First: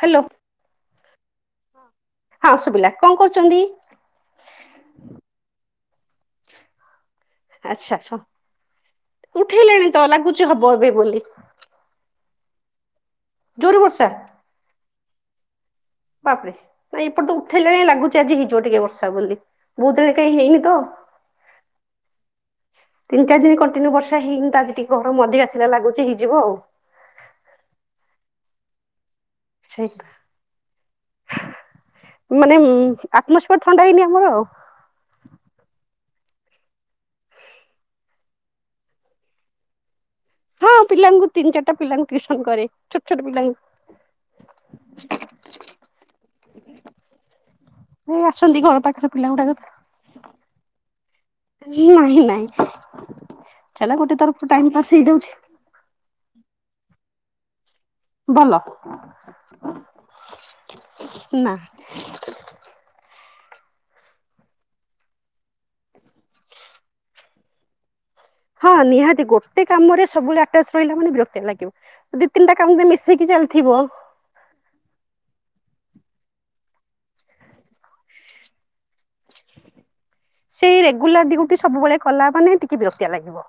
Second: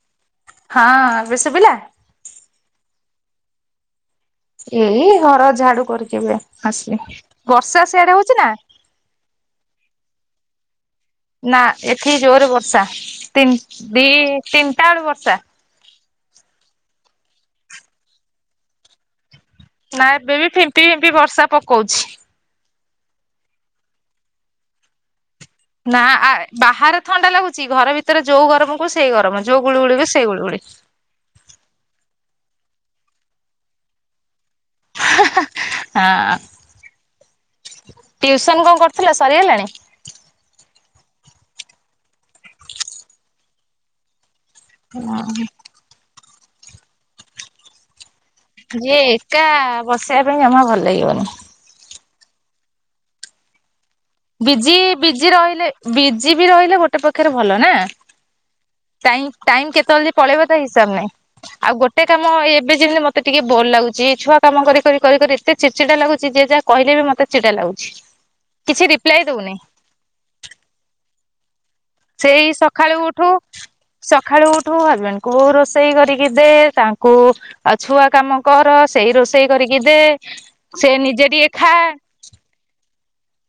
Hello ହଁ ଏବେ ଶୁଭିଲା? ହଁ ଶୁଭିଲା କଣ କରୁଛନ୍ତି? ଏଇ ହର ଝାଡୁ କରୁଚି ଏବେ ଆସି। ଆଚ୍ଛା ଛ ଉଠେଇଲେଣି ତ ଲାଗୁଛି ହବ ଏବେ ବୋଲି। ନା ଏଠି ଜୋରେ ବର୍ଷା, ତିନ ଜୋରେ ଦି ବର୍ଷା ତିନିଟା ବେଳୁ ବର୍ଷା। ବାପରେ ନା ଏପଟେ ତ ଉଠେଇଲେଣି, ଲାଗୁଛି ଆଜି ହେଇଯିବ ଟିକେ ବର୍ଷା ବୋଲି। ବହୁତ ଦିନ ନା କାହିଁ ଏବେ ବି ହେଇନି ତ ଫିମ୍ପି ଫିମ୍ପି ବର୍ଷା ପକଉଛି। ତିନ ଚାରିି ଦିନି କଣ୍ଟିନ୍ୟୁ ବର୍ଷା ହେଇିନି ତ, ଆଜି ଟିକେ ଗରମ ଅଧିକା ଥିଲା ଲାଗୁଛି ନା ଆ ହେଇଯିବ ଆଉ ବାହାର ଥଣ୍ଡା ଲାଗୁଛି, ଘର ଭିତରେ ଯୋଉ ଗରମ କୁ ସେଇ ଗରମ ଯୋଉ ଗୁଳୁ ଗୁଳି କୁ ସେଇ ଗୁଳୁଗୁଳି। ମାନେ ଆଟମସସ୍ଫର ଥଣ୍ଡା ହେଇନି ଆମର ଆଉ। ହଁ ଟିଉସନ କଣ କରୁଥିଲ ସରିଗଲାଣି। ହଁ ପିଲାଙ୍କୁ ତିନି ଚାରିଟା ପିଲାଙ୍କୁ ଟିଉସନ କରେ। ଛୋଟ ଛୋଟ ପିଲାଙ୍କୁ। ହଁ। ଏଇ ଅଛନ୍ତି ଘର ପାଖରେ ପିଲା ଗୁଡାକ। ବସେଇଆ ପାଇଁ ଜମା ଭଲ ଲାଗିବନି। ନାହିଁ ନାହିଁ ଚାଲ ଗୋଟେ ତରଫରୁ ଟାଇମ ବିଜି ପାସ୍ ବିଜି ହେଇଯାଉଛି ରହିଲେ ବିଜି ବି ରହିଲେ ଗୋଟେ ପକ୍ଷରେ ଭଲ ନା। ଭଲ ଟାଇଁ ଟାଇମ୍ କେତେବେଳେ ଯେ ପଳେଇବ ତା ହିସାବ ନାହିଁ ନା ଆଉ ଗୋ ଟେ କାମ ଏବେ ଯେମିତି ମତେ ଟିକେ ବୋର୍ ଲାଗୁଚି ଛୁଆ କାମ କରି କରି କରି କରି ଏତେ ଚିଡଚିଡା ଲାଗୁଚି ଯିଏ ଯା କହିଲେ ବି ମତେ ଚିଡା ଲାଗୁଚି। ହଁ ନିହାତି ଗୋଟେ କାମରେ ସବୁବେଳେ ଆଟାଚ୍ ରହିଲା ମାନେ ବିରକ୍ତିଆ ଲାଗିବ। ଦି ତିନିଟା କାମ ବି ମିଶେଇକି ଚାଲିଥିବ ସଖାଳୁ ଉଠୁ ହଜବେଣ୍ଡଙ୍କୁ ରୋଷେଇ କରିକି ଦେ ତାଙ୍କୁ ଆଉ ଛୁଆ କାମ କର ସେଇ ରୋଷେଇ କରିକି ଦେ। ସେଇ ସେ ନିଜେ ରେଗୁଲାର ଟିକେ ଡିଉଟି ଖା ସବୁବେଳେ କଲା ମାନେ ଟିକେ ବିରକ୍ତିଆ ଲାଗିବ।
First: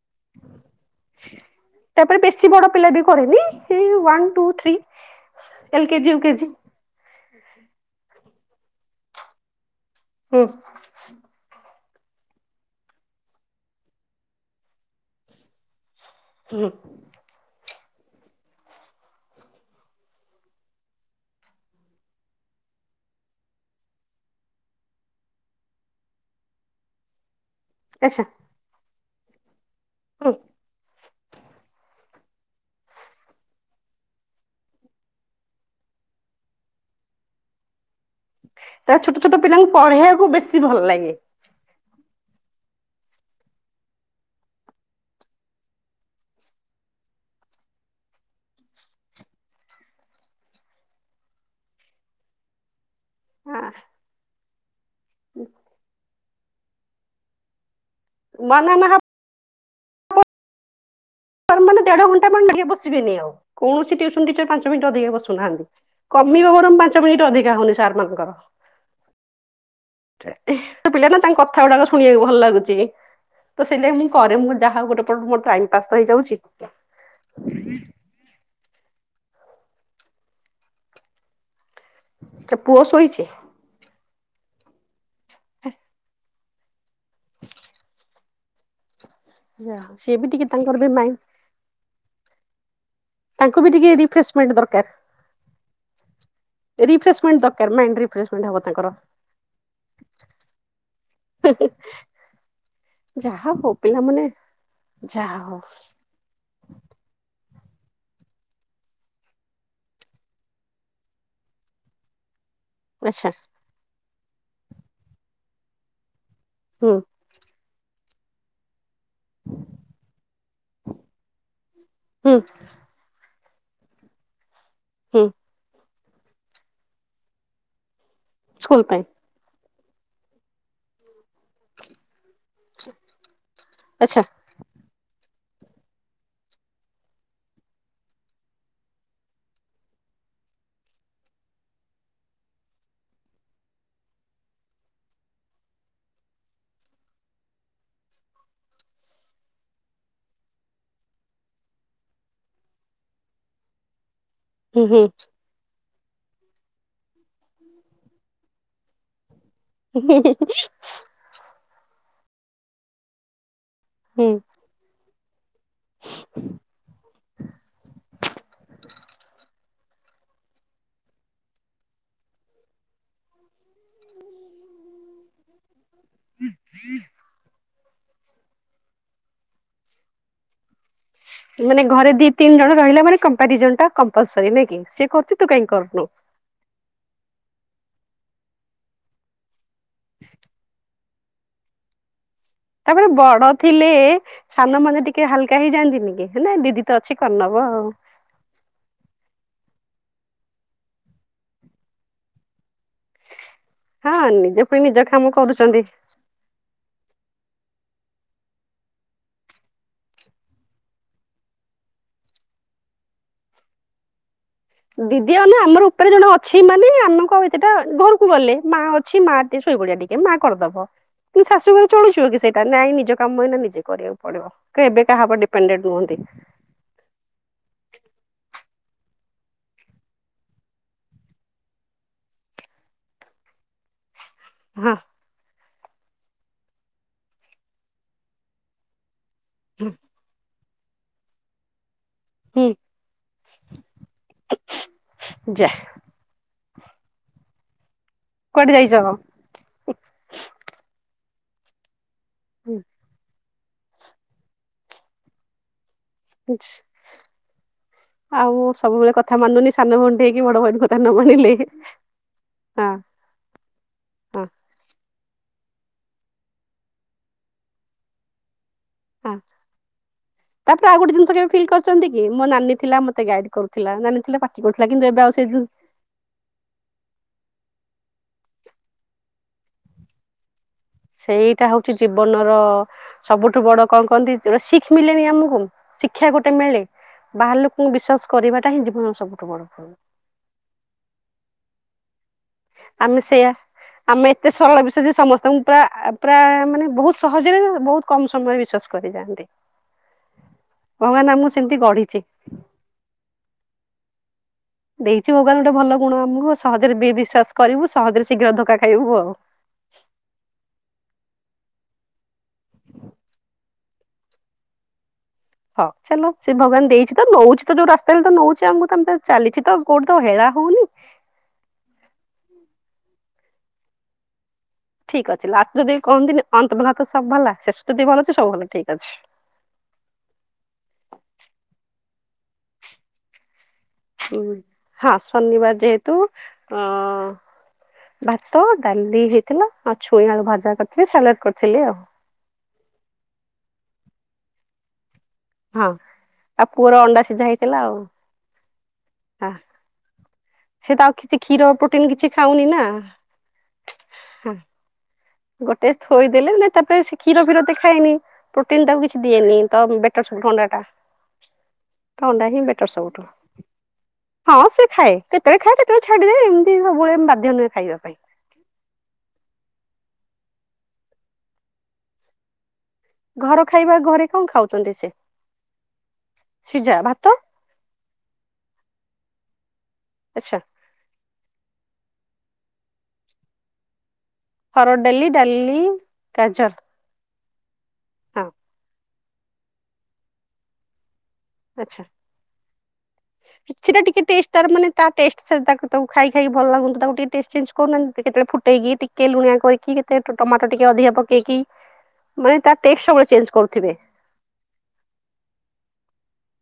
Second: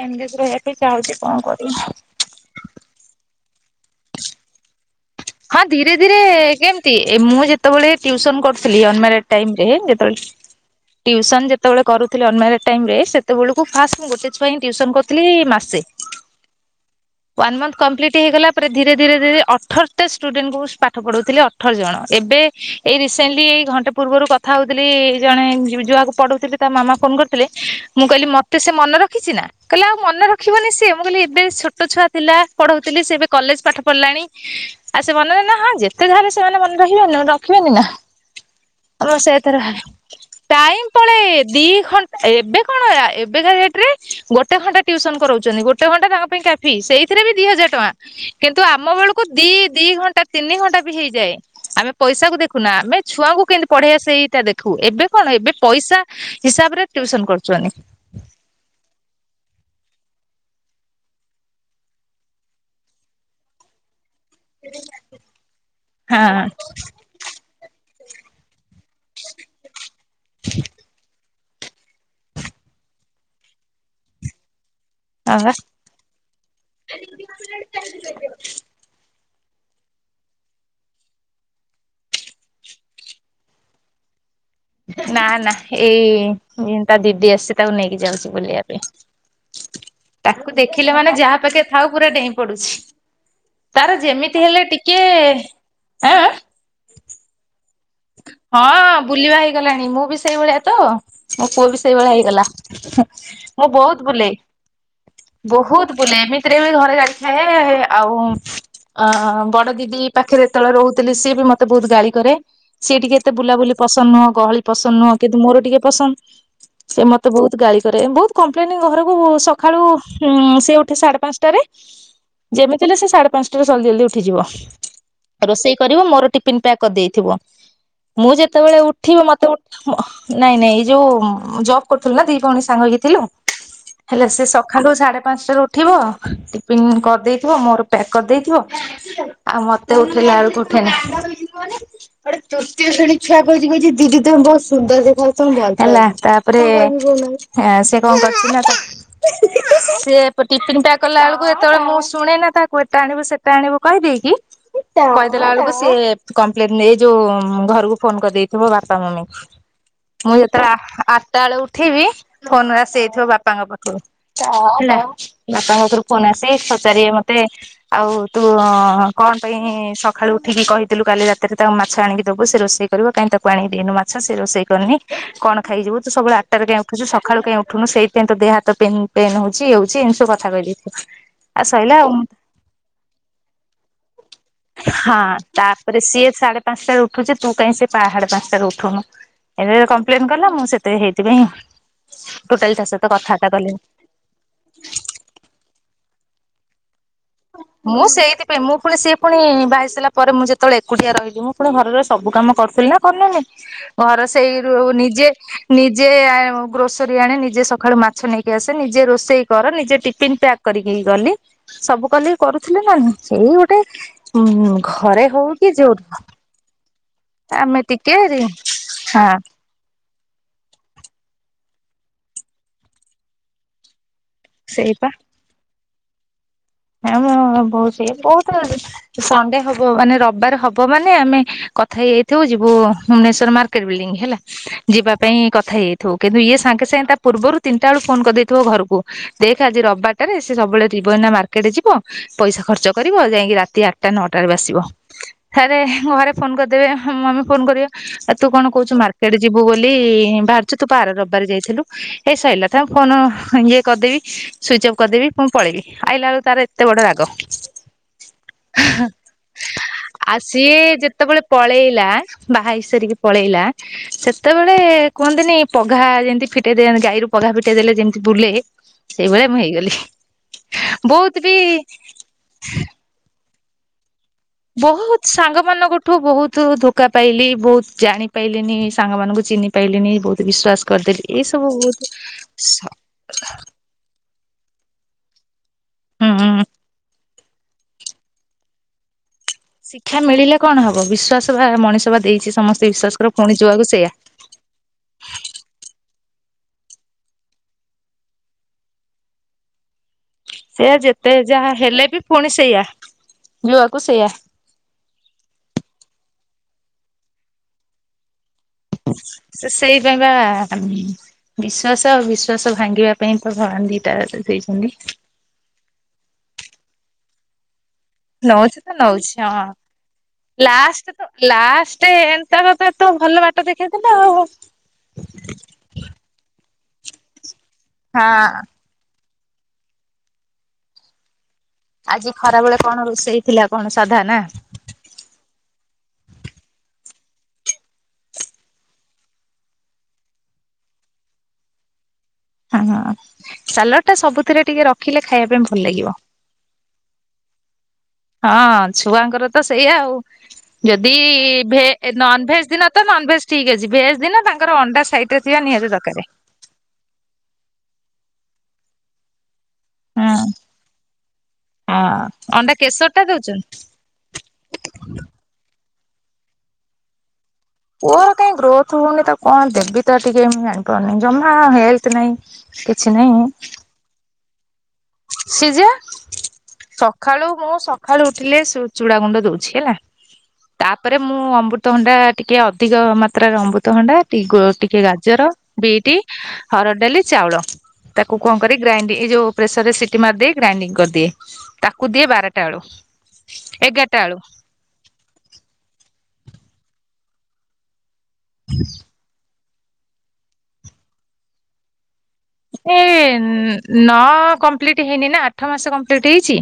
ଏନଗେଜ୍ ରହିବା ପାଇଁ ଚାହୁଁଚି କଁ କରିମି। ମାନେ ବେଶୀ ବଡ ପିଲା ବି କରେନି ଏଇ ୱାନ୍ ଟୁ ଥ୍ରୀ। ହଁ ଏଲ ଧୀରେ କେଜି ଧୀରେ ୟୁ କେଜି ଏଗେନ୍ ତି ଏ ମୁଁ ଯେତବେଳେ ଟିଉସନ୍ କରୁଥିଲି ଅନ୍ ମ୍ୟାରେଡ ଟାଇମରେ ଯେତବେଲ ହୁଁ ଟିଉସନ୍ ଯେତେବେଳେ କରୁଥିଲି ଅନ୍ ମ୍ୟାରେଡ୍ ଟାଇମରେ ସେତବେଳୁକୁ ଫାଷ୍ଟ ମୁଁ ଗୋଟେ ଛୁଆ ହିଁ ଟିଉସନ୍ କରୁଥିଲି ମାସେ। [inaudible] ୱାନ୍ ମନ୍ଥ୍ କମ୍ପ୍ଲିଟି ହେଇଗଲା ପରେ ଧୀରେ ଧୀରେ ଧୀରେ ଅଠର୍ ଟା ଷ୍ଟୁଡେଣ୍ଟକୁ ମୁଁ ସ୍ ପାଠ ପଢଉଥିଲେ ଅଠର ଜଣ। ଏବେ ଏଇ ରିସେଣ୍ଟଲି ଏଇ ଘଣ୍ଟେ ପୂର୍ବରୁ କ ଥା ହଉଥିଲି ଜଣେ ଯୁ ଯୁଆକୁ ପଢଉଥିଲି ତା ମାମା ଫୋନ କରି ଥିଲେ ମୁଁ ଆଚ୍ଛା କହିଲି ମତେ ସେ ମନ ରଖିଛି ନା କହିଲେ ଆଉ ମନ ହୁଁ ରଖିବନି ସିଏ ମୁଁ କହିଲି ଏବେ ଛୋଟ ଛୁଆ ଥିଲା ପଢଉଥିଲି ସିଏ ଏବେ କଲେଜ ପାଠ ପଢିଲାଣି। ଆଉ ସେ ମନରେ ନା ହଁ ଯେତେ ଯାହାହେଲେ ସେମାନେ ମନେ ରହିବେନି ରଖିବେନି ନା। ତା ଛୋଟ ଛୋଟ ପିଲାଙ୍କୁ [unintelligible] ପଢେଇବାକୁ ବେଶୀ ଭଲ ଟାଇମ୍ ଲାଗେ। ପଳେଇ ଦି ଘଣ୍ଟା ଏବେ କଣ ଆ ଏବେକା ଡେଟରେ ଗୋଟେ ଘଣ୍ଟା ଟିଉସନ କରଉଚନ୍ତି ଗୋଟେ ଘଣ୍ଟା ତାଙ୍କ ପାଇଁ କା ଫି ସେଇଥେରେ ବି ଦି ହଜାର ଟଙ୍କା କିନ୍ତୁ ଆମ ବେଳୁକୁ ଦି ଦି ଘଣ୍ଟା ତିନି ଘଣ୍ଟା ବି ହେଇଯାଏ ଆମେ ପଇସାକୁ ଦେଖୁନା ଆମେ ଛୁଆଙ୍କୁ କିନ୍ତି ପଢେଇଆ ସେଇଟା ଦେ ଖୁ ଏବେ କଣ ଏବେ ପଇସା ହିସାବରେ ଟିଉସନ କରୁଛନି। ନା ନା ନା ହାପ୍ [unintelligible] ମାନେ ଦେଢ ଘଣ୍ଟା ମାନେ ଟିକେ ବସିବେନି ଆଉ କୌଣସି ଟିଉସ୍ ସନ୍ ଟିଚର୍ ପାଞ୍ଚ ମିଣ୍ଟି ଅଧିକା ବସୁନାହାନ୍ତି ହଁ କମିବ ବରଂ ପାଞ୍ଚ ମିନିଟ୍ ଅଧିକା ହଉନି ସାରମାନଙ୍କର। ପିଲା ନା ତାଙ୍କ କଥାଗୁଡାକ ଶୁଣିଆକୁ ଭଲ ଲାଗୁଚି ତ ସେଇଥିଲାଗି ମୁଁ କରେ ମୋର ଯାହା ହଉ ଗୋଟେ ତ ମୋର ଟାଇମ ପାସ୍ ତ ହେଇଯାଉଚି। କେ ପୁଅ ଶୋଇଛି? ନା ନା ହେ ଏଇ ଇଁ ତା ଦିଦି ଆସିଚି ତାକୁ ନେଇକି ଯାଉଛି ବୁଲେଇଆ ପେଇଁ। ସିଏ ବି ଟିକେ ତାକୁ ତାଙ୍କର ବି ଦେଖିଲେ ମାନେ ମାଇଣ୍ଡ ଯାହା ପାଖେ ଥାଉ ପୁରା ଡେଇଁ ପଡୁଛି। ତାଙ୍କୁ ବି ଟିକେ ତାର ଯେମିତି ରିଫ୍ରେସମେଣ୍ଟ ହେଲେ ଟିକେ ଆଁ ଆଁ ରିଫ୍ରେସମେଣ୍ଟ୍ ଦରକାର ମାଇଣ୍ଡ୍ ରି ହଁ ବୁଲିବା ହେଇଗଲାଣି ମୁଁ ବି ସେଇଭଳିଆ ତ। ମୋ ପୁଅ ବି ସେଇଭଳିଆ ହେଇଗଲା। ଯାହା ମୁଁ ହଉ ବହୁତ ପିଲାମାନେ ବୁଲେ। ଯାହା ହଉ। ବହୁତ ବୁଲେ ଏମିତିରେ ବି ଘରେ ଯାଇଥାଏ ଆଉ ଆ ବଡ ଦିଦି ପାଖେରେ ଯେତେବେଳେ ରହୁଥିଲି ସିଏ ବି ମତେ ବୋହୁତ ଗାଳି କରେ। ସିଏ ଟିକେ ଆଚ୍ଛା ଏତେ ବୁଲାବୁଲି ପସନ୍ଦ ନୁହଁ ଗହଳି ପସନ୍ଦ ନୁହଁ କିନ୍ତୁ ମୋର ଟିକେ ପସନ୍ଦ ହୁଁ ସେ ମ ତେ ବୋହୁତ ଗାଳି କରେ ବୋହୁତ କପ୍ଲେନେ ଘରକୁ ସଖାଳୁ ହୁଁ ସିଏ ଉଠେ ସାଡେ ପାଂଶଟାରେ ହୁଁ ଯେମିତି ହେଲେ ସେ ସାଡେ ପାଂଶଟାରେ ଜଲ୍ଦି ଜଲ୍ଦି ଉଠିଯିବ ହୁଁ ରୋଷେଇ କରିବ ମୋର ଟିଫିିନ ପ୍ୟାକ୍ କରିଦେଇଥିବ। ମୁଁ ଯେତେବେଳେ ସ୍କୁଲ ପାଇଁ ଉଠିବି ମତେ ଉ ମ ନାଇଁ ନାଇଁ ଏଇ ଯୋଉ ଉଁ ଉଁ ଜବ୍ କରୁଥୁଲୁ ନା ଦି ଭଉଣୀ ସାଙ୍ଗ ହେଇକି ଥିଲୁ ଆଚ୍ଛା ହେଲେ ସିଏ ସଖାଳୁ ସାଢେ ପାଂଶଟାରୁ ଠିବ ଟିଫିନ୍ କରିଦେଇଥିବ ମୋର ପ୍ୟାକ୍ କରିଦେଇଥିବ। ଆଉ ମତେ ଉଠେଇଲା ବେଳକୁ ଉଠେଇନି [unintelligible] ଗୋଟେ ତୃତୀୟ ଶ୍ରଣୀ ଛୁଆ କହୁଛି କହୁଛି ଦିଦି ତୁମେ ବହୁତ ସୁନ୍ଦର ଦେଖାଯାଉଛ [unintelligible] ହଁ ସେ କଣ କରୁଛି ନା ତା ସିଏ ଟିଫନ୍ ଟା କଲା ବେଳକୁ ଏତେବେଳେ ମୁଁ ଶୁଣେ ନା ତାକୁ ଏଟା ଆଣିବୁ ସେଟା ଆଣିବୁ କହିଦେଇକି ହୁଁ ହୁଁ କହିଦେଲା ବେଳକୁ ସେ କମ୍ପ୍ଲେନ ନେ ଯୋଉ ଘରକୁ ଫୋନ କରିଦେଇଥିବ ବାପା ମମି ମୁଁ ଯେତେବେଳେ ଆ ଆ ଟା ବେଳେ ଉଠିବି ଫୋନ ରେ ଆସିଯାଇଥିବ ବାପାଙ୍କ ପାଖକୁ। ହୁଁ। ହେଲା ବାପାଙ୍କ ପାଖରୁ ଫୋନ୍ ଆସି ପଚାରିବେ ମତେ ଆଉ ତୁ କଣ ପାଇଁ ସଖାଳୁ ଉଠିକି କହିଥିଲୁ କାଲି ରାତିରେ ତାକୁ ମାଛ ଆଣିକି ଦବୁ ସେ ରୋଷେଇ କରିବ କାହିଁ ତାକୁ ଆଣି କି ଦେଇନୁ ମାଛ ସେ ରୋଷେଇ କରିନି କଣ ଖାଇକିଯିବ? ତୁ ସବୁବେଳେ ଆଠଟାରେ କାଇଁ ଉଠୁଚୁ ସକାଳୁ କାଇଁ ଉଠୁନୁ ସେଇଥି ପାଇଁ ତୋ ଦେହ ହାତ ପେନ୍ ହଉଛି ଇ ଏ ହଉଛି ଏମତୀ ସବୁ କଥା କହିଦେଇଥିବେ। ମାନେ ଘରେ ଦି ତିନି ଜଣ ରହିଲା ମାନେ କମ୍ପାରିଜନ ଟା କମ୍ପଲସରି ନାଇ କି ସେ କରୁଛି ତୁ କାହିଁ କରୁନୁ। ସାଢ଼େ ପାଞ୍ଚଟାରେ ଉଠୁଛି ତୁ କାଇଁ ସେ ପାହାଡେ ପାଞ୍ଚଟାରେ ଉଠୁନୁ? ଏବେ କମ୍ପ୍ଲେନ କଲା ମୁଁ ସେଥି ହେଇଥିପାଇ ତାପରେ ବଡ଼ ଥିଲେ ସାନମାନେ ଟିକେ ହାଲକା ହେଇଯାଆନ୍ତିନି କି ହେଲେ ଦିଦି ତ ଅଛି କରିନ ମୁଁ ସେଇଥି ମୁଁ ପୁଣି ସିଏ ପୁଣି ବାହା ହେଇସରିଲା ପରେ ମୁଁ ଯେତେବେଳେ ଏକୁଟିଆ ରହିଲି ମୁଁ ପୁଣି ଘରର ସବୁ କାମ କରୁଥିଲି ନା [unintelligible] ଘର ହଁ ନିଜେ ସେଇରୁ ପୁଣି ନିଜ କାମ ନିଜେ କରୁଛନ୍ତି ନିଜେ ଗ୍ରୋସରୀ ଆଣେ ନିଜେ ସଖାଳୁ ମାଛ ନେଇକି ଆସେ ନିଜେ ରୋଷେଇ କର ନିଜେ ଟିଫିିନ ପ୍ୟାକ୍ କରିକି ଗଲି। ସବୁ କଲି କରୁଥିଲି ନା ଏଇ ଗୋଟେ ଉ ଦିଦି ଅନା ଆମର ଉପରେ ଜଣେ ଅଛି ମାନେ ଆମେ ଆମେ [unintelligible] ଟିକେ ଘରକୁ ଗଲେ ମା ଅଛି ହଁ ମା ସୋଇପଡ଼ିଆ ଟିକେ ମା କରିଦବ କିନ୍ତୁ ଶାଶୁ ଘରେ ଚଳୁଛି କି ସେଇଟା ନାଇଁ ନିଜ କାମ ଏଇନା ନିଜେ କରିବାକୁ ପଡ଼ିବ ସେଇପା କେବେ କାହା ଉପରେ ଡିପେଡେଣ୍ଟ ନୁହନ୍ତି। [unintelligible] ସଣ୍ଡେ ହବ ମାନେ ରବିବାର ହବ ମାନେ ଆମେ କଥା ହେଇଯାଇଥିବୁ ଯିବୁ ଭୁବନେଶ୍ଵର ମାର୍କ ର୍କେଟ ବିଲଡିଂ ହେଲା ହଁ ଯିବା ପାଇଁ କଥା ହେଇ ଯାଇଥିବୁ କିନ୍ତୁ ଇଏ ସାଙ୍ଗେ ସାଙ୍ଗେ ତା ପୂର୍ବରୁ ତିନିଟା ବେଳୁ ଫୋନ କରିଦେଇଥିବ ଘରକୁ। ଦେଖ ଆଜି ରବିବାରଟାରେ ସେ ସବୁବେଳେ ତ୍ରିବ ଏଇନା ମାର୍କେଟ ଯିବ। ପଇସା ହୁଁ ଖର୍ଚ୍ଚ କରିବ ଯାଇକି ରାତି ଆଠଟା ନଅଟା ବେଳକୁ ଆସିବ ଯା ଆରେ ଘରେ ଫୋନ କରିଦେବେ ମମି ଫୋନ କରିବ ଆ ତୁ କଣ କୁଆଡେ କହୁଛୁ ଯାଇଛ? ମର୍କେଟ ଯିବୁ ବୋଲି ବାହାରୁଛୁ ତୁପା ଆର ରବିବାର ଯାଇଥିଲୁ ଏଇ ସଇଲା [unintelligible] ଇଏ କରିଦେବି ସୁଇଚ ଅଫ୍ କରିଦେବି ମୁଁ ପଳେଇବି ଆଇଲା ବେଳକୁ ତାର ଏତେ ବଡ଼ ରାଗ। ଆଉ ସବୁବେଳେ କଥା ମାନୁନି ସାନ ଭଉଣୀ ଆଉ ହେଇକି ବଡ ସିଏ ଭଉଣୀ କଥା ନ ଯେତେବେଳେ ମାନିଲେ ପଳେଇଲା ବାହା ହେଇ ହଁ ସାରିକି ପଳେଇଲା। ହଁ। ସେତେବେଳେ କୁହନ୍ତିନି ପଘା ଯେମତି ଫିଟେଦିଆନ୍ତି ଗାଈରୁ ପଘା ଫିଟେଇ ଦେଲେ ଯେମିତି ବୁଲେ ହଁ ସେଇଭଳିଆ ମୁଁ ହେଇଗଲି। ତାପରେ ଆଉ ଗୋଟେ ଜିନିଷ ବହୁତ କେବେ ବି ଫିଲ କରିଛନ୍ତି କି ମୋ ନାନୀ ଥିଲା ମତେ ଗାଇଡ଼ କରୁଥିଲା ନାନୀ ଥିଲା ପା ବହୁତ ସାଙ୍ଗ ମାନଙ୍କ ଠୁ ବହୁତୁ ଧୋକା ପାଇଲି ବହୁତ ଜାଣି ପାଇଲିନି ସାଙ୍ଗମାନଙ୍କୁ ଚିହ୍ନି ପାଇଲିଣିି ବହୁତ ବିଶ୍ୱାସ କରିଦେଲି ଏଇ ସେଇଟା ସବୁ ହଉଛି ବହୁତ ଜୀବନର ସବୁଠୁ ବଡ଼ କଣ କହନ୍ତି ଯୋଉଟା ଶିଖ୍ ମିଳେଣି ଆମକୁ ଶିକ୍ଷା ଗୋଟେ ହୁଁ ମିଳେ ବାହାର ଲୋକଙ୍କୁ ବିଶ୍ୱାସ କରିବାଟା ହିଁ ଜୀବନର ସବୁଠୁ ବଡ଼ ଭୁଲ୍। କ୍ଷା ମିଳିଲେ କଣ ହବ ବିଶ୍ଵାସ ବା ମଣିଷ ବା ଦେଇଛି ସମସ୍ତ ଆମେ ସେୟା ଆମେ ଏତେ ସରଳ [unintelligible] ସମସ୍ତଙ୍କୁ ପୁରା ପୁରା ମାନେ ବହୁତ ସହଜରେ ବହୁତ କମ ସମୟରେ ବିଶ୍ଵାସ କରିଯାଆନ୍ତି। [inaudible] ଇଏ ଯେତେ ଆମକୁ ଯାହା ସେମିତି ହେଲେ ଗଢିଛି ବି ପୁଣି ସେଇଆା ଯୋଉଆକୁ ସେଇଆ। ଦେଇଛି ଭଗବାନ ଗୋଟେ ଭଲ ଗୁଣ ଆମକୁ ସହଜରେ ବିଶ୍ୱାସକରିବୁ ସହଜରେ ଶୀଘ୍ର ଧକ୍କା ସେ ସେଇପାଇଁ ବା ବିଶ୍ଵାସ ଆଉ ବିଶ୍ୱାସ ଭାଙ୍ଗିବା ପାଇଁ ତ ଭଗବାନ ଦିଟା ଦେଇଛନ୍ତି। ହଁ ଚାଲୁ ସେ ଭଗବାନ ଦେଇଛି ତ ନୋଉଚି ଯୋଉ ରାସ୍ତାରେ ତ ନଉଛି ଆମକୁ ତ ଆମେ ଚାଲିଛି ତ କୋଉଠି ତ ହେଳା ହଉନି। ଲାଷ୍ଟ ଲାଷ୍ଟ ଏନ୍ତା କଥା ତ ଭଲ ବାଟ ଦେଖେଇ ଦେଲେ ଆଉ। ଠିକ୍ ଅଛି ଲାଷ୍ଟ ଯଦି କହନ୍ତିନି ଅନ୍ତ ଭଲା ତ ସୁ ଭଲା ଶେଷ ଯଦି ଭଲ ଅଛି ସବୁ ହଁ ଭଲ ଠିକ ଅଛି। ଆଜି ଖରାବେଳେ କଣ ରୋଷେଇ ହେଇଥିଲା କଣ ସାଧା ନା। ହୁଁ। ହଁ ଶନିବାର ଯେହେତୁ ଅ ଭାତ ଡାଲି ହେଇଥିଲା ଆଉ ଛୁଇଁ ଆଳୁ ଭଜା କରିଥିଲି ସାଲାଡ କରିଥିଲି ଆଉ। ହଁ ହଁ ସାଲଡ଼ ଟା ସବୁଥିରେ ଟିକେ ରଖିଲେ ଖାଇବା ପାଇଁ ଭଲ ହଁ ଲାଗିବ। ଆଉ ପୁଅର ଅଣ୍ଡା ସିଝା ହେଇଥିଲା ଆଉ। ହଁ ଛୁଆଙ୍କର ହଁ ତ ସେଇଆ ଆଉ। ସେ ତ ଯଦି ଆଉ କିଛି କ୍ଷୀର ପ୍ରୋଟିନ ଭେଜ କିଛି ନନ ଖାଉନି ଭେଜ ନା ଦିନ ତ ନନ ଭେଜ ଠିକ ଅଛି ଭେଜ ଦିନ ହଁ ତାଙ୍କର ଅଣ୍ଡା ସାଇଟରେ ଗୋଟେ ଥୋଇଦେଲେ ମାନେ ତାପରେ ସେ କ୍ଷୀର ଫୀର ତ ଖାଏନି ପ୍ରୋଟିନ ତାକୁ କିଛି ଦିଏନି। ତ ବେଟର ହୁଁ ସବୁଠୁ ଅଣ୍ଡା ଟା ହଁ ତ ଅଣ୍ଡା ହିଁ ବେଟର କେଶର ସବୁଠୁ। ଟା ଦଉଛନ୍ତି? ହଁ ସେ ଖାଏ କେତେବେଳେ ଖାଏ କେତବେଳେ ଛାଡିଯାଏ ଏମିତି ସବୁବେଳେ ବାଧ୍ୟ ନୁହେଁ। ଖାଇବା ପାଇଁ। ପୁଅର କାଇହିଁ ଗ୍ରୋଥ ହଉନି ତାକୁ କଣ ଦେବି ତ ଟିକେ ଜାଣିପାରୁନି ଜମା ହେଲ୍ଥ ନାଇଁ। ଘର ଖାଇବା ଘରେ କଣ ଖାଉଛନ୍ତି ସେ? ସିଜା। ସିଝା ଭାତ ସକାଳୁ ମୁଁ ସକାଳୁ ଉଠିଲେ ଚୁଡା ଗୁଣ୍ଡ ଦଉଛି ହେଲା। ଆଚ୍ଛା ତାପରେ ମୁଁ ଅମୃତଭଣ୍ଡା ଟିକେ ଅଧିକ ମାତ୍ରାରେ ଅମୃତଭଣ୍ଡା ଟି ହରଡ଼ ଟିକେ ଡାଲି ଗାଜର ଡାଲି ବିଟ ଗାଜର ହରଡ଼ ଡାଲି ଚାଉଳ ତାକୁ ହଁ କଣ କରେ ଗ୍ରାଇଣ୍ଡ ଇ ଯଉ ପ୍ରେସରରେ ସିଟି ମାରିଦିଏ ଗ୍ରାଇଣ୍ଡିଙ୍ଗ କରିଦିଏ। ଆଚ୍ଛା। ତାକୁ ଦିଏ ବାରଟା ବେଳୁ ସେଟା ଟିକେ ଏଗାରଟା ବେଳୁ। ଟେଷ୍ଟ ତାର ମାନେ ତା ଟେଷ୍ଟ ତାକୁ ତାକୁ ଖାଇ ଖାଇକ ଭଲ ଲାଗୁନି ତାକୁ ଟିକେ ଟେଷ୍ଟ ଚେଞ୍ଜ କହୁନାନ୍ତି କେତେବେଳେ ଫୁଟେଇକି ଟିକେ ଲୁଣିଆ କରିକି କେତେ ଟମାଟର ଟିକେ ଅଧିକ ପକେଇକି। ମାନେ ତା ଏ ଟେଷ୍ଟ ସବୁବେଳେ ଚେଞ୍ଜ କରୁଥିବେ ନଅ କମ୍ପ୍ଲିଟ ହେଇନି ନା ଆଠ ମାସ କମ୍ପ୍ଲିଟ ହେଇଛି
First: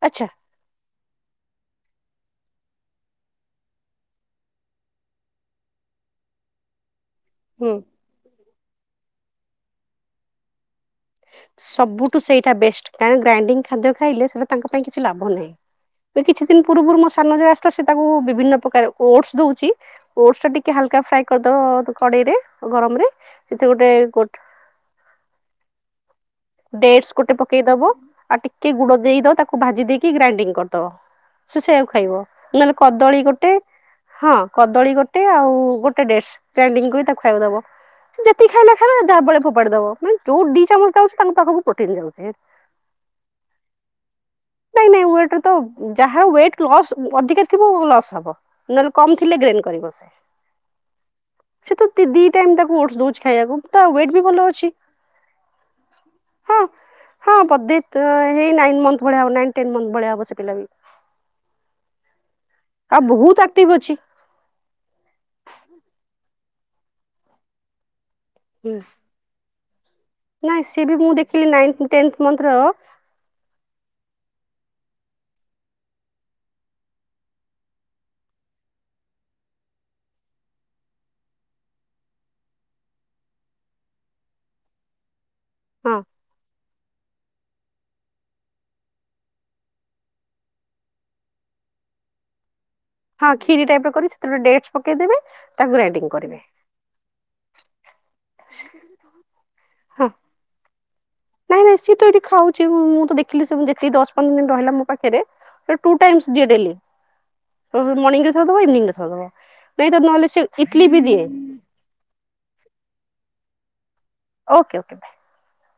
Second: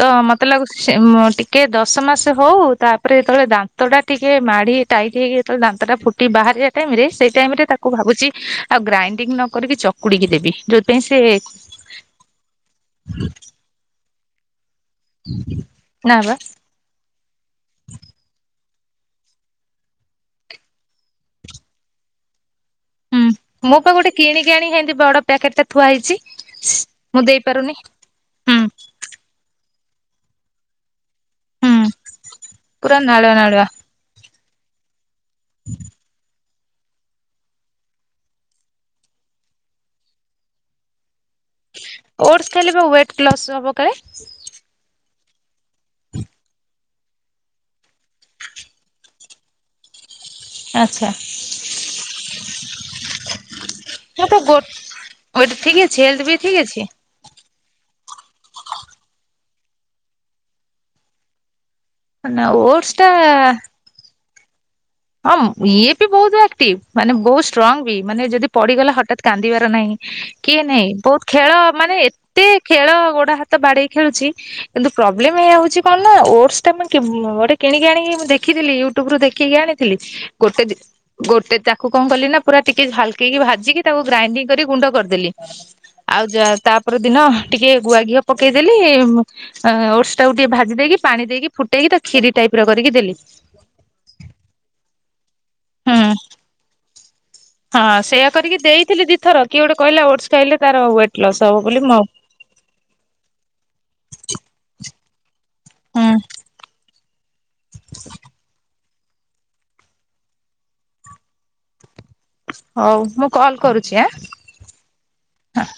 ତ ଆଚ୍ଛା ମତେ ମତେ ଲାଗୁଚି ଟିକେ ଦଶ ମାସ ହଉ ତାପରେ ଯେତେବେଳେ ଦାନ୍ତ ଟା ଟିକେ ମାଡ଼ି ଟାଇଟ ହେଇକି ଯେତେଳେ ଦାନ୍ତ ଟା ଫୁଟି ବାହାରାରିବା ଟାଇମରେ ସେ ଟାଇମରେ ହୁଁ। ତାକୁ ଭାବୁଛି ଆଉ ଗ୍ରାଇଡିଙ୍ଗ ନ କରିକି ଚକୁଡିକି ଦେବି। ଯୋଉଥିପାଇଁ ସେ ସବୁଠୁ ସେଇଟା ବେଷ୍ଟ କାଁଇ ଗ୍ରାଇଡିଙ୍ଗ ଖାଦ୍ୟ ଖାଇଲେ ସେଟା ତାଙ୍କ ପାଇଁ କିଛି ଲାଭ ନାହିଁ ନା ଏ ବା କିଛି ଦିନ ପୂର୍ବରୁ ମୋ ସାନ ଝିଅ ଆସିଥିଲା ସେ ତାକୁ ବିଭିନ୍ନ ପ୍ରକାର ଓଟସ ଦଉଛି। ଓଟସ ଟା ଟିକେ ହାଲକା ଫ୍ରାଏ କରିଦବ କଡେଇରେ ଗରମରେ ହୁଁ ମୁ ପା ଗୋଟେ କିଣିକ ଆଣି ସେମିତି ବଡ ପ୍ୟାକେଟ ଟା ଥୁଆ ହେଇଛି। ଡେଟସ୍ ମୁଁ ଗୋଟେ ପକେଇ ଦେଇପାରୁନି ଦବ ଆଉ ହୁଁ ଟିକେ ଗୁଡ ଦେଇକି ତାକୁ ଭାଜି ଦେଇକି ଗ୍ରାଇଡିଙ୍ଗ କରିଦବ। ସେ ହୁଁ ସେଆକୁ ଖାଇବ ନହେଲେ ପୁରା କଦଳୀ ନାଳୁଆ ଗୋଟେ ନାଳୁଆ ହଁ କଦଳୀ ଗୋଟେ ଗୋଟ ଆଉ ଗୋଟେ ଡେଟସ୍ ଗ୍ରାଇଣ୍ଡିଙ୍ଗ କରି ତାକୁ ଖାଇବାକୁ ଦବ ସେ ଯେତିକ ଖାଇଲା ଖାଇଲା ଯାହା ବାଳେ ଫୋପାଡି ଦବ ମାନେ ଯୋଉ ଦି ଚାମଚ ଖାଉ ତାଙ୍କୁ ଓଡସ ଖାଇଲେ ପା ୱେଟ ଲସ୍ ହବ କାଳେ। ନାଇଁ ନାଇଁ ୱେଟ ର ତ ଯାହାର ୱଟ ଲସ୍ ଅଧିକା ଥିବ ଲସ୍ ହବ। ନହେଲେ କମ ଥିଲେ ଗ୍ରେନ କରିବ ସେ। ଆଚ୍ଛା ସେ ତ ଦି ଟାଇମ ତାକୁ ଓଟସ ଦଉଛି ଖାଇବାକୁ ତା ୱେଟ୍ ବି ମୁଁ ତ ଭଲ ଗୋ ଅଛି। ୱେଟ ଠିକ୍ ଅଛି ହେଲ୍ ବି ହଁ। ଠିକ ଅଛି। ହଁ ବଧେ ହେଇ ନାଇନ୍ ମନ୍ଥ ଭଳିଆ ହବ ନାଇନ୍ ଟେନ୍ ମନ୍ଥ ଭଳିଆ ହବ ସେ ପିଲା କୁ। ମାନେ ଇଅଟ ଆଉ ବହୁତ ଆକ୍ଟିଭ୍ ଅଛି। ହଁ ଇଏ ବି ବହୁତ ଆକ୍ଟିଭ, ମାନେ ବହୁତ ଷ୍ଟ୍ରଙ୍ଗ ବି, ମାନେ ଯଦି ହୁଁ ପଡିଗଲେ ହଠାତ୍ କାନ୍ଦିବାର ନାହିଁ। କିଏ ସିଏ ନାଇଁ ବି ମୁଁ ବହୁତ ଦେଖିଲି ଖେଳ ନାଇନ୍ଥ ମାନେ ଟେନ୍ଥ ଏତେ ମନ୍ଥର ହଁ ଖେଳ ଗୋଡ ହାତ ବାଡେଇ ଖେଳୁଛି। କିନ୍ତୁ ପ୍ରୋବ୍ଲେମ ଏୟା ହଉଛି କଣ ନା ଓଡସଟା ମୁଁ ଗୋଟେ କିଣିକି ଆଣି ମୁଁ ଦେଖଥିଲି ୟୁଟ୍ୟୁବ ରୁ ଦେଖି ଆଣି ଥିଲି ଗୋଟେ ଦି ଗୋଟେ ତାକୁ କଣ କଲି ନା ପୁରା ଟିକେ ହାଲକେଇକି ଭାଜିକି ତାକୁ ଗ୍ରାଇଣ୍ଡିଙ୍ଗ କରି ଗୁଣ୍ଡ କରିଦେଲି। ହଁ। ଆଉ ଯ ତାପରେ ଦିନ ଟିକେ ଗୁଆ ଘିଅ ପକେଇଦେଲି। ଓଡସ ଟାକୁ ଟିକେ ଭାଜି ଦେଇକି ପାଣି ଦେଇକି ଫୁଟେଇକି ତାକୁ କ୍ଷୀରି ଟାଇପ ର କରିକି ଦେଲି। ହଁ କ୍ଷୀରି ଟାଇପ ର କରି ସେତବେଳେ ଡେଟସ୍ ପକେଇଦବେ ତାକୁ ଗ୍ରାଇଣ୍ଡି ହୁଁ କରିବେ। ହଁ ସେଇୟା କରିକି ଦେଇଥିଲି ଦିଥର କିଏ ଗୋଟେ କହିଲା ହଁ ଓଟସ୍ ଖାଇଲେ ତାର ୱେଟ୍ ଲସ୍ ହବ ନାଇଁ ନାଇଁ ବୋଲି ସିଏ ମୁଁ ତ ଏଇଠି ଖାଉଛି ମୁଁ ତ ଦେଖିଲି ସେମିତି ଦଶ ପନ୍ଦର ଦିନ ରହିଲା ମୋ ପାଖରେ ତ ଟୁ ହୁଁ ଟାଇମସ୍ ଦିଏ ଡେଲି। ମର୍ଣିଂରେ ଥରେ ଦବ ଇଭିନିଂ ରେ ଥରେ ଦବ ନାଇ ତ ନହେଲେ ସେ ଇଟଲି ବି ଦିଏ। ହଉ ମୁଁ କଲ୍ କରୁଛି ଆଁ? Okay okay bye. ହଁ।